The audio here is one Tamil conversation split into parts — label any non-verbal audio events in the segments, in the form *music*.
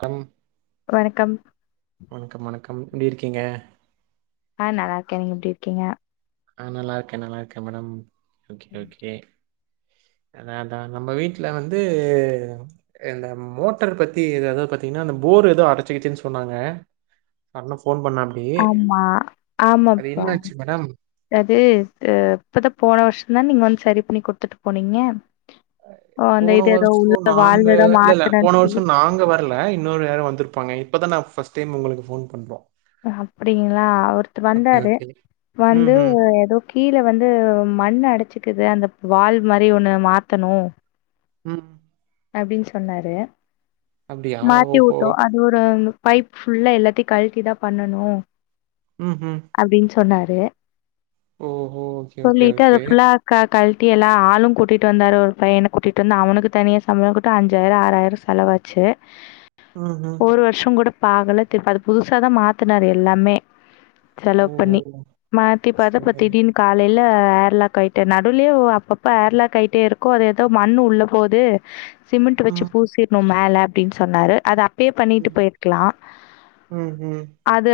கம். வணக்கம் வணக்கம் வணக்கம் எப்டிருக்கீங்க. ஆஹ் நல்லா இருக்கே. நீங்க எப்டி இருக்கீங்க. ஆஹ் நல்லாருக்கே நல்லா இருக்கே மேடம். ஓகே ம் ஓகே. அதா அதா நம்ம வீட்டுல வந்து. இந்த மோட்டர் பத்தி ஏதாவது பாத்தீங்கன்னா அந்த போர் ஏதோ அடச்சுக்கிச்சுன்னு சொன்னாங்க. அண்ண ஃபோன் பண்ணாப்படி ஆமா அது ஆமாப்பா என்ன ஆச்சு மேடம். அது ஆஹ் இப்பதா போன வருஷம் தா நீங்க வந்து சரி பண்ணி குடுத்துட்டு போனீங்க. ஓ அந்த போன இது ஏதோ வருஷோ உள்ள நாங்க வால்வு ஏதோ இல்ல இல்ல போன மாத்தனன்னு சொல்லி வருஷோ நாங்க வரல இன்னொரு யாரோ வந். வந்துருப்பாங்க இப்பதா நா ஃப்ஸ்ட்டைம் உங்களுக்கு ஃபோன் பண்றோ. அப்டிங்களா ஒருத்தர் ஓகே வந்தாரு ஓகே வந்து ம்ஹ்ம் ஏதோ கீழே வந்து மண் அடைச்சுக்குது அந்த. வால்வுமாரி ஒன்னு மாத்தணு. உம் அப்படின்சொன்னாரு அப்டியா மாத்தி ஓஹோ ஊட்டோ அது ஒரு. பைப் ஃபுல்லா எல்லாத்தையு கழட்டிதா பண்ணனு ம்ஹும் சொன்னாரு. ஓஹோ ஓகே ஓகே சொல்லிட்டு அத ஓகே ஃபுல்லா க கழட்டி எல்லா ஆளும் கூட்டிகிட்டு வந்தார் ஒரு பையனை கூட்டிட்டு வந்த அவனுக்கு தனியா சமளம் கூட்ட அஞ்சாயிர ஆறாயிரோ செலவாச்சு ம்ஹ்ம் ஒரு வருஷங்கூட பாகலை திருப்ப அது புதுசா தா மாத்தனாரு எல்லாமே. செலவு ஓஹோ பண்ணி. மாத்தி பாத்தா சரி இப்ப சரி திடீனு காலையில ஏர்லாகயிட்ட நடுவுலயே அப்பப்ப ஏர்லா கயிட்டிருக்கு அது ஏதோ மண்ணு உள்ள போகுது. சிமிண்ட் வச்சு ம் பூசிட்னு மேல அப்டின் சொ சொன்னாரு அது அ ப்பே பண்ணிட்டு ம் போயிர்க்லா ம் ம் அது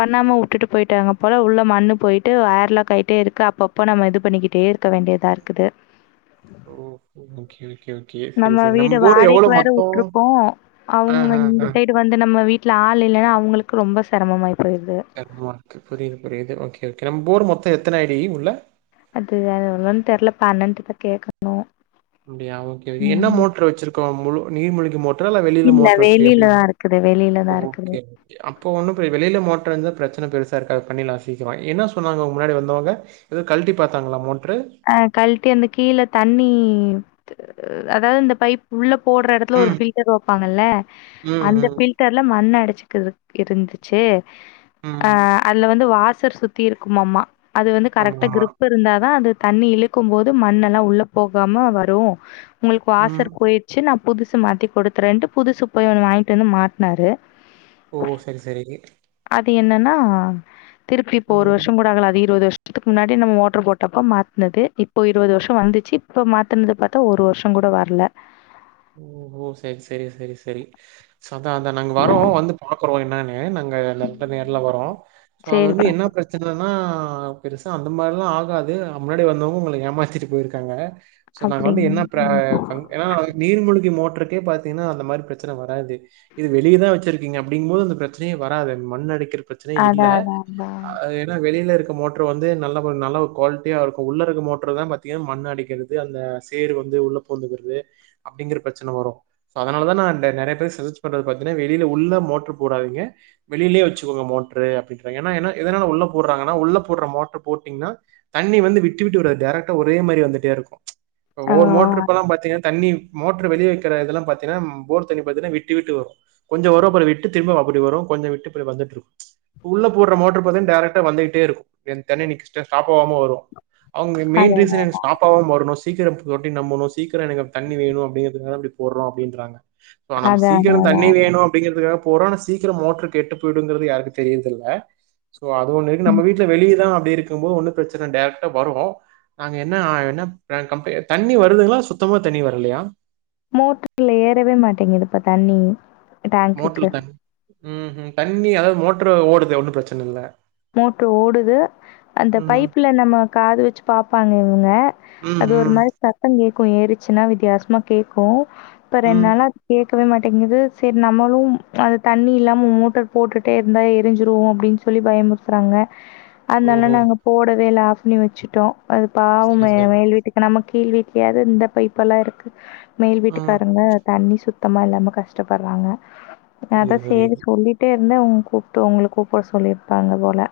பண்ணாமவுட்டுட்டு போயிட்டாங்க போல உள்ள மண்ணு போயிட்டு ஏர் லாக் ஆயிட்டே இருக்கு அப்பப்ப நம்ம இது பண்ணிக்கிட்டே இருக்க வேண்டியதா இருக்குது ஓஹோ ஓகே ஓகே ஓக் நம்ம வீட வாடைக்கு வேற விட்ருக்கோ ஆ அவ்ங்க ஆ ஆ இந்த சைடு வந்து நம்ம வீட் ட்ல ஆள் இல்லனா அவ்ங்களுக்கு ரொம்ப செரமமாய் கர்பமாருக்கு புரியுது புரியுது ஓகே ஓகே நம் போர் மொத்த எத்தன அடி உள்ள அது எவ்ளோனு தெர்ல இப்ப அண்ணங்கிட்ட கேக்கணு அப்டியா ஓகே ஓகே என்ன மோட்டரு வச்சிருக்கோ முழு நீர்முழுகி மோட் டரா வெளில இல்ல மோட்டரு வச்சிருகிய எப்பிடி வெளியில தான் இருக்குது. வெளியில தான் இருக்குது. ஓக்கே ஓகே அப்ப ஒன்னு ப வெளியில மோட்டரு இருந்தா பிரச் சன பெருசா இருக்காது பண்ணிர்லா சீக்ரோ என்ன சொன்னாங்க முன்னாடி வந்தவங்க ஏதோ கழ்ட்டி பாத்தாங்களா மோட் அஹ் கழ்ட்டி அந்த கீழ தண்ணி ஹ் அதாது இந்த பைப் உள்ள போடுற எடத்துல ஒரு ம் ஃபில்டர் வப்பாங்கல்ல ம் அந்த ம் ஃபில்டர்ல மண் அடை க்குது இருந்துச்சு ம் ஹ அ ம். அதுல வந்து வாஸ் சர் சுத்தி இருக்குமாம்மா அது வந்து கரக்டா ஆமாமா கிரிப் இருந்தாதா அது தண்ணி இழுக்கும் போது மண்ணெல்லா உள்ளே போகாம வரூம் உங்களுக்கு ம் வாசர் போயிச்சு நா புதுசு சு மாத்தி குடுக்றேன்ட்டு புதுசு போய் ஒண்ணு வாங்கிட்டு வந்து மாட்னாரு ஓ சரி சரி தி என்னன்னா திருப்பி இப்ப ஒரு ம் வருஷம் கூட ஆகலே அது இருவது வருஷ் இதுக்கு முன்னாடி நம்ம மோட்டர் போட்டப்ப மா இருந்தது இப்போ இருவது வருஷம் வந்துச்சி இப்ப மாத்தனது பாத்தா ஒரு வருஷம் கூட வர்ல ஓ ஓ சரி சரி சரி சரி ச தான் நாங்க வரோ வந்து பாக் ப்றோ என்னானு நாங்கள் எது இருந்தாலும் நேர்ல வரோ அது வந்து சேரிப்பா என்ன பிரச்சனைன்னா பெருசா அந்த மாறிலா ஆகாது முன்னாடி வந்தவங்க உங்கள ஏமாத்திட்டு போயிருக்காங்க சோ நாங்க வந்து அப்டின் என்ன பிரா ஃபங் நீீர்மூழ்கி மோட்டருக்கே பாத்தீங்கன்னா அந்த மாதிரி பிரச்சனை வராது இது வெளியதான் வச்சிருக்கீங்க அப்படிங்கும் போது அந்த பிரச்சனையே வராது மண்ணடிக்க பிரச்சனையே அதா இல்லே அதா அதா ஏன்னா வெளியில இருக்க பிர மோட்டர் வந்து நல்ல நல்ல ஒரு குவாலிட்டியா இருக்கும் உள்ளே இருக்கற மோட்டர் தான் பாத்தீங்கன்னா மண் அடிக்கிறது அந்த சேறு வந்து உள்ளே பூந்துக்கிறது அப்படிங்கிற பிரச்சனை வரும் அதனாலதான் நான் நிறைய பேர் சஜஸ்ட் பண்றது பாத்தீங்கன்னா வெளியில உள்ள மோட்ரு போடாதீங்க வெளியிலயே வச்சுக்கோங்க மோட்ரு அப்படின்றங்க ஏன்ன ஏன்னா எதனால உள்ள போடுறாங்கன்னா உள்ளே போடுற மோட்ரு போட்டீங்கன்னா தண்ணி வந்து விட்டு விட்டு விடறது டைரக்டா ஒரே மாதிரி வந்துட்டே இருக்கும் ஆ ஒவ்வொரு மோட்டரு இப்பெல்லாம் பாத்தீங்கன்னா தண்ணி மோட்டர் வெளி வைக்கிற இதெல்லாம் பாத்தீங்கன்னா போர் தண்ணி பாத்தீங்கன்னா விட்டு விட்டு வரும் கொஞ்ச வருவாம் பாரு விட்டு திரும்ப இப்படி வரும் கொஞ்சம் விட்டு போய் வந்துட்டு இரு உள்ளே போடுற மோட்டர் பாத்திங்கன்னா டைரக்டா வந்துட்டே இருக்கும் தண்ணி ஸ்டாப் ஆவாம வரும் அவங்க மெயின் அதா அதா ரீசனே ஸ்டாப் ஆவாம வரணும் சீக்கரம் தொட்டி நம்புணோ சீக்கர எனக்கு அப் தண்ணி வேணு அ அப்டிகுறதுனால அப்டி போட்றோ அப்புடின்றாங்க ப நம் அதா அதா சீக்கிரம் அதா தண்ணி வேணு அப்டிங்கிறதுக்காக போட்றோன்னு சீக்கிரம் மோட்ரு கெட்டு போயிடுங்கறது யாருக்கு தெரியிர்தில்ல இப்போ அது ஒண்ணு இருக்கு ம் நம்ம வீட்ல வெளியிதா ப்டி இருக்கும்போது ஒன்னு பிரச்சன டெரெக்டா வரூ நாங்க என்ன ஆ என்ன பிராண்ட் கம்ப்பே தண்ணி வருதுங்களா சுத்தமா தண்ணி வரலையா மோட்ருல்ல ஏறவே மாட்டேங்குதுப்பா தண்ணி கு டேங்க்குக்கு ம் ம் தண்ணி அதாவது மோட்டரு ஓடுது ஒன்னும் பிரச்சன இல்ல மோட்ரு ஓடுது அந்த ம். பைப்புல நம்ம காது வெச்சு பாப்பாங்க இவங்க ம், அது ஒரு ம், மாரி சத்தம் கே க்கு ஏறுச்சுன்னா வித்தியாசமா கேக்கூ ப்ப ரென் ம். னாலே கேக் க்கவே மாட்டேங்குது சரி நம்மளும் அது தண்ணி இல்லாம மோட்டர் போட்டுட்டே இருந்தா எரிஞ்சிருவோம் அப்படின்னு சொல்லி பயமுறுத்து பேசுறாங்க அதனால ஓஹோ! நாங்க போடவேல்ல பண்ணி வெச்சுட்டோ அது பாவம சரி, சரி. மேல் வீட்டுக்கு நமக் கீழ் வீட்லயாவது இந்த பைப்பெல்லா இருக்கு மேல் ஆ வீட்டுக்காரருங்க தண்ணி சுத்தி சுத்தமா இல்லாம கஷ்டப்படுறாங்க அதா புரியுது, சேரி புரியுது. சொல்லிட்டே இருங்க கூப்பிட்டு உங்கள கூப்பிடட்டு சொல்லியிருப்பாங்க போ ல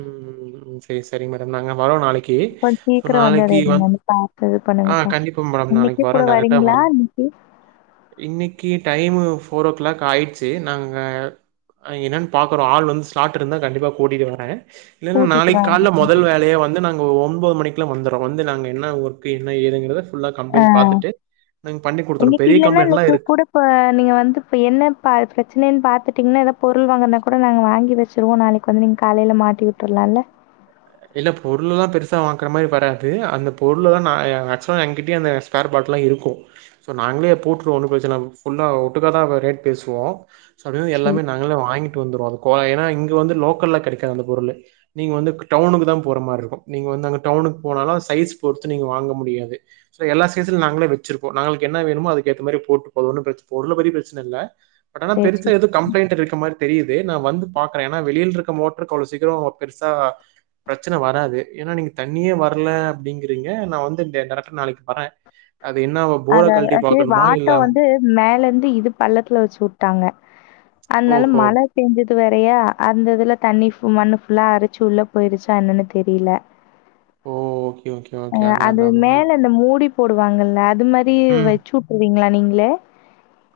ம் ம் ம் சரி சரி மேடம் நாங்க அப் கொஞ் சீக்கிரோ வந் வந்துடையதுனு பாத்து ஆ கண்டிப்பா மேடம் நாளைக்கு வரும் டெராக்டா வ இன்னைக்கு இன்னக்கி டைம் மு ஃபோர் ஓ கிளாக் ஆயிடுச்சு நாங்க என்னான்னு பாக்குறோம் ஆள் வந்து ஸ்லாட் இருந்தா கண்டிப்பா கூட்டிட்டு வரேன் இல்லைன்னா கூட்டிட்டு நாளைக்கு வாங்க. காலைல மொதல் வேலையா வந்து நாங்க ஒ ஒம்போது மணிக்லாம் வந்துரும் வந்து நாங்க என்ன ஒரு து என்ன ஏதுங்கது அஹ் குடுத்துறோம். பெரிய இன்னிக்கில்லன்னா கம்ப்ளைண்ட்லாம் இன்னைக்கு இருக்கு. கூட இப்ப நீங்க வந்து இப்ப என்ன பிரச்சனைன்னு பாத்துட்டீங்கன்னா ஏதாப் பொருள் வாங்கன்னா கூட நாங்க வாங்கி வச்சிருவோம் நாளைக்கு வந்து நீங்க காலைல மாட்டி வுட்ரலாயில்ல இல்ல பொருள்லாம் பெருசா வாங்குற மாரி வராது அந்த பொருள்தாம் நா மேக்சிமம் எங்க்கிட்டயே அந்த ஸ்பேர் பாட்லாம் இருக்கும் சோ நாங்களே போட்டுருவோம் ஒன்னு பிரச்சன இல்ல ஃபுல்லா ஒட்டுக்காாதான் ரேட் பேசுவோம் சொல்றது சரி, எல்லாமே நாங்களே வாங்கி ட்டு வந்துரோ அது ஏன்னா இங்க வந்து லோக்கல்ல கிடைக்காது அந்த பொருளு நீங்க வந்து டவுனுக்கு தான் போற மாரி இருக்கும் நீங்க வந்து அங்க டவுனுக்கு போனாலும் சைஸ் பொறுத்து நீங்க வாங்க முடியாது சோ எல்லா சைஸ்ல நாங்களே வச்சிருப்போம் நாங்களுக்கு என்ன வேனுமோ அதுக்கு ஏத்த மாரி போட்டு போது ஒன்னும் பிரச்சனை ஒன்னு பெரிய பிரச்சனை இல்ல பட்டானா சரி, பெருசா சரி. எது கம்ளைண்ட் இருக்க மாரி தெரியுது நான் வந்து பாக்றேன் ஏனா வெளியில்ருக் மோட்டருக்கு அவ்வளோ சீக்கரம் பெருசா பிரச்சனை வராது ஏன்னா நீங்க தண்ணீயே வரல அப்படிங்கறீங்க நான் வந்து இந்த *unintelligible* நாளைக்கு வறேன் அத அது வாட்டம் வந்து மேல இருந்து இது பள்ளத்துல வெச்சு வுட்டாங்க அதனால ஓஹோ! மழை பேஞ்சு து இது வேரையா அந்த இதுல தண்ணி மண்ணு ஃபுல்லா அறிச்சு உள்ள போயிருச்சா என்னன்னு தெரியில ஓ! Okay, okay, okay. அஹ் அதான், அது அதான். அதான். மேல இந்த மூடி போடுவாங்கல்ல இது மாரி வெச்சு வுட்ரீங்களா நீங்ளே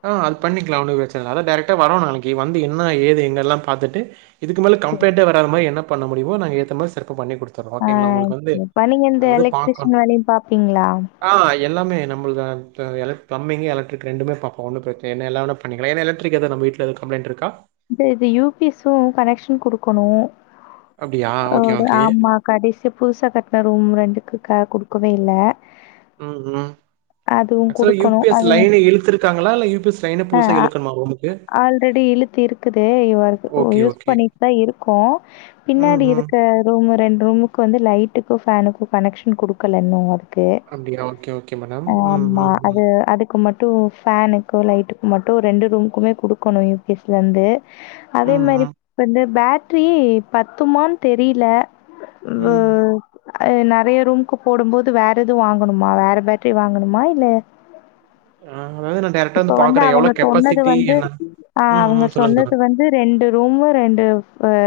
ஆஹ் அது பண்ணிக்கலா ஒன்னு பிரச்சன இல்ல அதா டைரக்டா வரோ நாளைக்கு வந்து என்னா ஏது எங்கல்லா பாத்துட்டு இது மேல கம்ப்ளைன்டே வராத மாரி என்ன பண்ண முடியுமோ நாங்க ஏத்த மாரி செய் ப்ப பண்ணி குடுத்திட்றோம் ஆ ஓகேங்களா உங்களுக்கு வந்து இப்ப நீங்க இந்த அது வந்து பாக்கணும் எலக்ட்ரிஷியன் வேலையும் பார்ப்பீங்களா? ஆஹ் எல்லாமே நம்பில்தா த எலக் பிளம்பிங்கு எலக்ட்ரிக் ரெண்டுமே பாப் ஒன்னு பிரச்சனை இல்ல எல்லாவேனா பண்ணிக்கலா ஏன்னா எலக்ட்ரிக் ஏது நம்ம வீட்ல ஏது கப்ளைண்ட் இருக்கா இந்த இது யூ பி எஸும் கனெக்ஷன் குடுக்கணும் அப்டியா? ஓகே, ஒரு ஓகே. ஆமா கடைசி புதுசா கட்டின ரூம் ரெண்டுக்கு குடுக்கவே இல் இல்ல உம் ம் அதுவும் ஆக்சுவலா யூ குடுக்கணும் பி எஸ் அது லைன இழுத்துருக்காங்களா? இல்ல யூ பி எஸ் லைன புதுசா அஹ் இழுக்கணுமா ரூமுக்கு? ஆல்ரெடி இழுத்து இருக்குது இ ஓகே, யூஸ் ஓகே. பண்ணிட்டு தான் இருக்கும் ம், பின்னாடி ம். இருக்க ரூம் ரெண்டு ரூமுக்கு வந்து லைட்டுக்கு ஃபேனுக்கு கனெக்ஷன் குடுக்கல இன்னும் அப்டியா ஓகே ஓகே மன் ஆமா அது அதுக் க்கு மட்டு ஃபேனுக்கு லைட்டுக்கு மட்டும் ரெண்டு ரூம்க்குமே குடுக்கணும் யு பி எஸ் லேந்து அதே ம், மாதிரி ம், வந்து பேட் பற்றி பத்துமான்னு தெரியல ம். உம் நிறைய ரூமுக்கு போடும் போது வேற எதுவும் வாங்கணுமா வேற பேட் சுட்டி வாங்கணுமா இல்ல அ அதாவது நான் டைரக்ட்டா இப்ப வந்து பாக்குறேன். எவ்ளோ அவங்க சொன்னது கெப்பாசிட்டி வந்து என்ன? ஆஹ் ம், அவங்க ம். சொல்லுங்க, சொன்னது சொல்லுங்க. வந்து ரெண்டு ரூம் ரெண்டு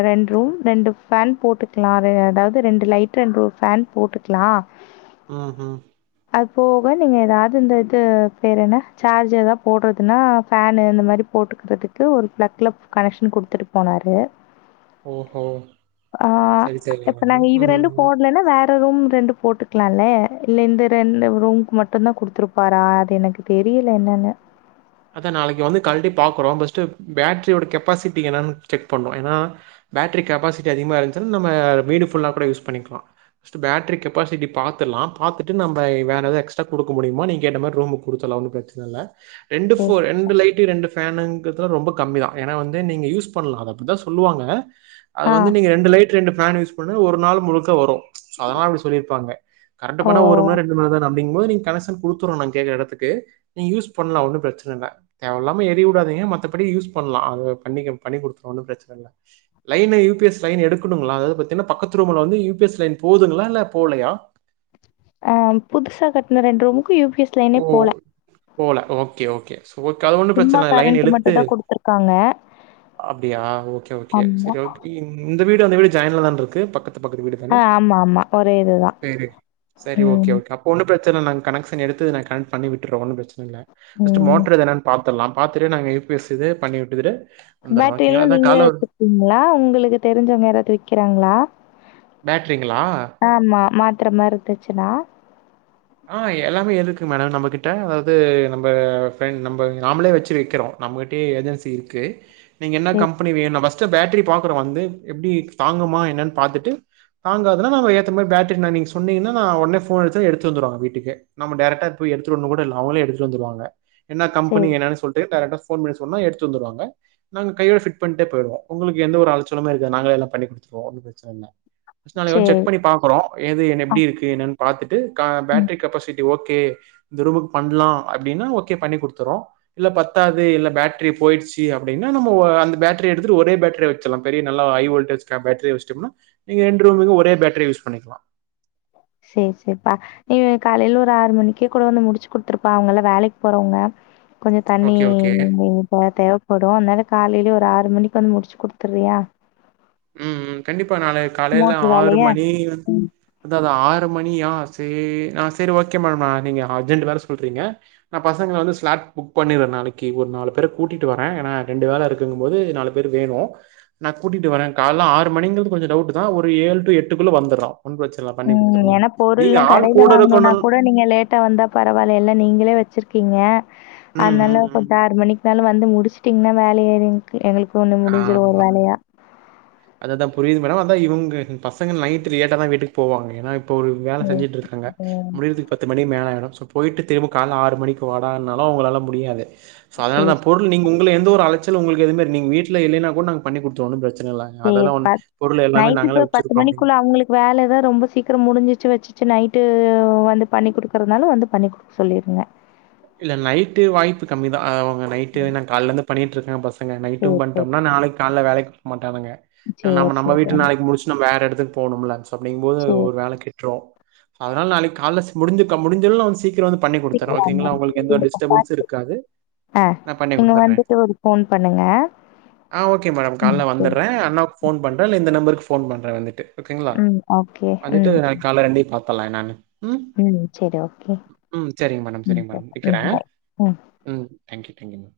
ரெண்டு ரூம் ரெண்டு ஃபேன் போட்டுக்கலாம் அதாவது ரெண்டு லைட் ரெண்டு ஃபேன் போட்டுக்கலாம் ம் உம் அது போக நீங்க ஏதாவது இந்த இது பேற என்ன சார்ஜ் ஏதாவ போடுறதுன்னா ஃபேனு இந்த மாதிரி போட்டுக்கிறதுக்கு ஒரு பிளக்ல கனெக்ஷன் கொடுத்துட்டு போனாரு ஓஹோ! ஆஹ் சரி, சரி இப்ப மேடம். நாங்க இது ம், ரெண்டும் ம். போடலன்னா வேற ரூம் ரெண்டு போட்டுக்கலால்லே இல்ல இந்த ரெண்டு ரூம்க்கு மட்டும்தான் குடுத்துருப்பாரா அது எனக்கு தெரியல என்னன்னு அதா நாளைக்கு வந்து கல்லட்டி பாக்குறோ பர்ஸ்ட் பேட்டரியோட கெப்பாசிட்டிக்கு என்னு செக் பண்ணோம் ஏன்னா பேட்டரி கெப்பாசிட்டி அதிகமா இருந்துச்சாலு நம்ம வீடு ஃபுல்லா கூட யூஸ் பண்ணிக்கலாம் பர்ஸ்ட் பேட்டரி கெப்பாசிட்டி பாத்துலா பாத்துட்டு நம்ம வேற ஏதது எக்ஸ்ட்ரா கொடுக்க முடியுமா நீ கேட்ட மாதிரி ரூமுக்கு கொடுத்துலாம் ஒன்னும் பிரச்சனை இல்லை ரெண்டு சரி. *unintelligible* ரெண்டு லைட ரெண்டு ஃபேனுங்கிறதுலாம் ரொம்ப கம்மி தான் ஏன்னா வந்து நீங்க யூஸ் பண்ணலாம் அத அப்படிதா சொல்லுவாங்க அது ஆ. வந்து நீங்க ரெண்டு லைட் ரெண்டு பேன் யூஸ் பண்ண ஒரு நாள் முழுக்க வரும் சோ அதனால அப்படி சொல்லிருப்பாங்க கரண்ட் ஓ! போன ஒரு மண ரெண்டு மணிதான நம் *unintelligible* கனெஷன் கொடுத்து கேக்கற இடத்துக்கு நீ யூஸ் பண்ணலாம் ஒட பிரச்சன இல்ல தேவ இல்லாம எறிய உடாதீங்க மத்தபடி யூஸ் பன்னாலா *unintelligible* ஒன்னு பிரச்சன இல்ல லைன் இருக்கர *unintelligible* எடுக்க முடில *unintelligible* பக்கத்துலேயே ரூம் வந்து யூ பி எஸ் லைன் போகுதுங்களா இல்ல போலையா ஆஹ் புதுசா கட்டின ரெண்டு ரூ ஓ போல ஓகே ஓகே அது ஒன்னு சும்மா பிரச்சன இல்ல லைன் கரண்ட் இழுத்து மட்டும் தான் குடுத்துருக்காங்க. அப்படியா ஒகே ஒகே ஆமா. செர் ஒகே *unintelligible* இந்த வீடு அந்த வீடு ஜாயின்ல தான்ருக்கு பக்கத் து பக்கத்து வீடு தான ஆ ஆமாமா. ஒரே இதுதான். செரி செரி ஓகே ம். ஓகே அப்ப ஒன்னு பிரச் த்து நாங்க கனெக்க்ஷன் எடுத் இது நான் கன் பண்ணி விட்டுறோ ஒன்னு பிரச் இல்ல ஃபஸ்ட் ம். மோட்டர் எதனான் பாப் பெல்லா பாத்துரு நாங்க யூ பி எஸ் இது பண்ணிவுட்டுருது பேட்டரியெல்லா நீங்களே வச்சிருக்கீங்களா உங்களுக்கு தெரிஞ்சவங்க யாராவது விக்கிறாங்களா பேட்ரிங்களா ஆ மாத்திரமா இருந்துச்சின்னா ஆ எல்லாமே இருக்கு மேட நம்ம கிட்ட அதாவது நம்ப பிரெண் நம்ம நாமளே வச்சு வெக்கிறோ நம்மகிட்டயே ஏஜென்சி இருக்கு நீங்க என்ன சரி கம்பனி வேணும்ஸ்ட் பேட்டரி பா்கறோ வந்து எப்படி தாங்குமா என்னனு ூ தாங்காதுனா நம்ம ஏத்த மாரி பேர் ூ உே போன் எடு எடுத்து எடுத்து வந்துருவாங்க வீட்டுக்கு நம்ம டேரக்டா போய் எடுத்துட்டு வரனு கூடல்ல அவங்களே எடுத்துட்டு வந்துருவாங்க என்ன சரி கம்பனி என்னன்னு சொல்ட்டு டைரக்டா போன் பண்ணி சொன்னா எடுத்து வந்துருவாங்க நாங்க கையோட ஃபிட் பண்ணிட்டே போய்ருவோ உங்களுக்கு எந்த ஒரு அலசலமே இருக்காது நாங்க எல்லா பண்ணி குடுத்துருவோ ஒன்னு பிரச்சன இல்ல ஃபஸ்ட் நாளைக்கு வந்து செக் சரி பண்ணி பாக்குறோ எது என்ன ஆ எப்டி இருக்கு என்னன்னு பாத்துட்டு ஆ ம் பேட்டரி கெப்பாசிட்டி ஓகே ஓகே இந்த ரூமுக்கு பண்ணலா அப்படின்னா ஓகே பண்ணி குடுத்துறோ இல்ல பத்தாது இல்ல பேட்டரி போயிடுச்சு அப்படின்னா நம்ம அந்த பேட்டரி எடுத்துட்டு ஒரே பேட்டரியா வச்சிருல்லா பெரிய நல்லா ஹை வோல்டேஜ் பேட்டரிய வச்ட்டோம்னா நீங்க ரெண்டு ரூமுக்கு ஒரே பேட்டரி யூஸ் பண்ணிக்கலா செரி செரிப்பா நீ காலையில ஒரு ஆறு மணிக்கே கூட வந்து முடிச்சு குடுத்துருப்பா அவுங்கல்லா வேலைக்கு போறவங்க கொஞ்சோ தண்ணி ஓகே, ஓகே. ப தேவப்படு அனால காலையில ஒரு ஆறு மணிக்கு வந்து முடிச்சு குடு திரியா ம் ம் கண்டிப்பா நாளை காலையில ஆறு வேலைய மணி ம் அதா அதா ஆறு மணியா சே ஆ சேரி ஓகே மா நீங்க அர்ஜென்ட வேற சொல்றீங்க நா பசங்கள வந்து ஸ்லாட் புக் பண்ணிறே நாளைக்கு ஒரு நாலு பேர கூட்டிட்டு வரே நா ரெண்டு வேல இருக்குனுங் போது நாலு பேர் வேணு நா கூட்டிட்டு வரே கால்ல ஆறு மணிங்கறது கொஞ்சோ டவுட் தா ஒரு ஏழு டு எட்டுக்குள்ள வந்துரோ ம் ஏன்னா பொருள்லா கடையில கூட வாங்கணுனா இருக்கணுன் கூட நீங்க லேட்டா வந்தா பரவால்ல எல்லா நீங்களே வச்சிருக்கீங்க ம் ம் அதனால ம் கொஞ்ச ஆறு மணிக்கு அதால வந்து முடிச்சுட்டீங்னா வேல ஏறி எங்கு எங்களுக்கு ஒண்ணு முடிஞ்சிரும் ஒரு ஆமா வேலையா. அதுதா புரியுது மேடம் அதா இவுங் பசங்க நைட் லேட்டா தா வீட்டுக்கு போவாங்க ஏன்னா இப்ப ஒரு வேல செஞ்சிட்டு இருக்காங்க முடியுறதுக்கு பத்து மணி மேல ஆயிரு போய்ட்டு திரும்ப கால ஆறு மணிக்கு வாடானாலு அவுங்களால முடியாது சோ அதனால சரி, தா பொருள் நீங்க உங் இல்ல எந்த ஒரு அலச்சல் உங்களுக்கு எதுமேயிரு நீங்க வீட் இல்ல இல்லைன்னா கூட நாங்க பண்ணி குடுத்துருவோம் ஒன்னும் பிரச்சனை சேர் பா நைட்டுக்கு பத்து வச்சிருக்கோம் அப்டின்னு. மணிக்குள்ள அவுங்களுக்கு வேலதான் ரொம்ப சீக்கிரம் முடிஞ்சிச்சு வச்சு சு நைட்டு வந்து பண்ணி குடுக்கறதுனாலும் வந்து பண்ணி குடுக்க சொல்லிருங்க இல்ல நைட்டு வாய்ப்பு கம்மி தான் ஏன்னா நைட்டு நான் கால இருந்து பண்ணிட்ருக்கேன் பஸ் ங்க சரி, நைட்டும் சரி. பண்ட்டோம்னா நாளைக்கு காலேல வேலைக்கு ஆமாங்க சரி, நம்ம நம்ம சரி. வீட்டு ஆமா. நாளைக்கு முடிச்ட்டு நம்ம வேற எடத்து எடத்துக்கு போனும்லா அப்டிங்கும் போது சரி. ஒரு வேல கெட்ரும் அதுனால நாளைக்கு கால முடுஞ்சுக்கா முடுஞ்சளவு நா வந்து சீக்கரம் வந்து பண்ணி குடுதற்றேன் சீக்கிரம் ஓகே திங்லா வாங்க. உங்களுக்கு எந்த நீங்க பா- டிஸ்டபன்ஸ்ஸூம் இருக்காது ஆ நான் பண்ணி நீங்க குடுத்துறேன் வந்துட்டு ஒரு ஃபோன் பண்ணுங்க. ஆஹ் ஓகே மேடம் ம். கால்ல சரி. வந்துறேன் அண்ணாவுக்கு போன் பண்றேன் இல்ல இந்த நம்பருக்கு ஃபோன் பண்றேன் வந்துட்டு ஓகேங்களா ம். ஓகே. வந்துட்டு நாளைக்கு காலேல ரெண்டையும் பாப்போம் பாத்தல்லா என்னானு உம் சரி ஓகே சரிங்க மேடம் ம். சரிங்க மேடம் சரி. ம். வக்கிறேன் பாய். ம். உம் தங்க்யூ தங்க்யூ மேம்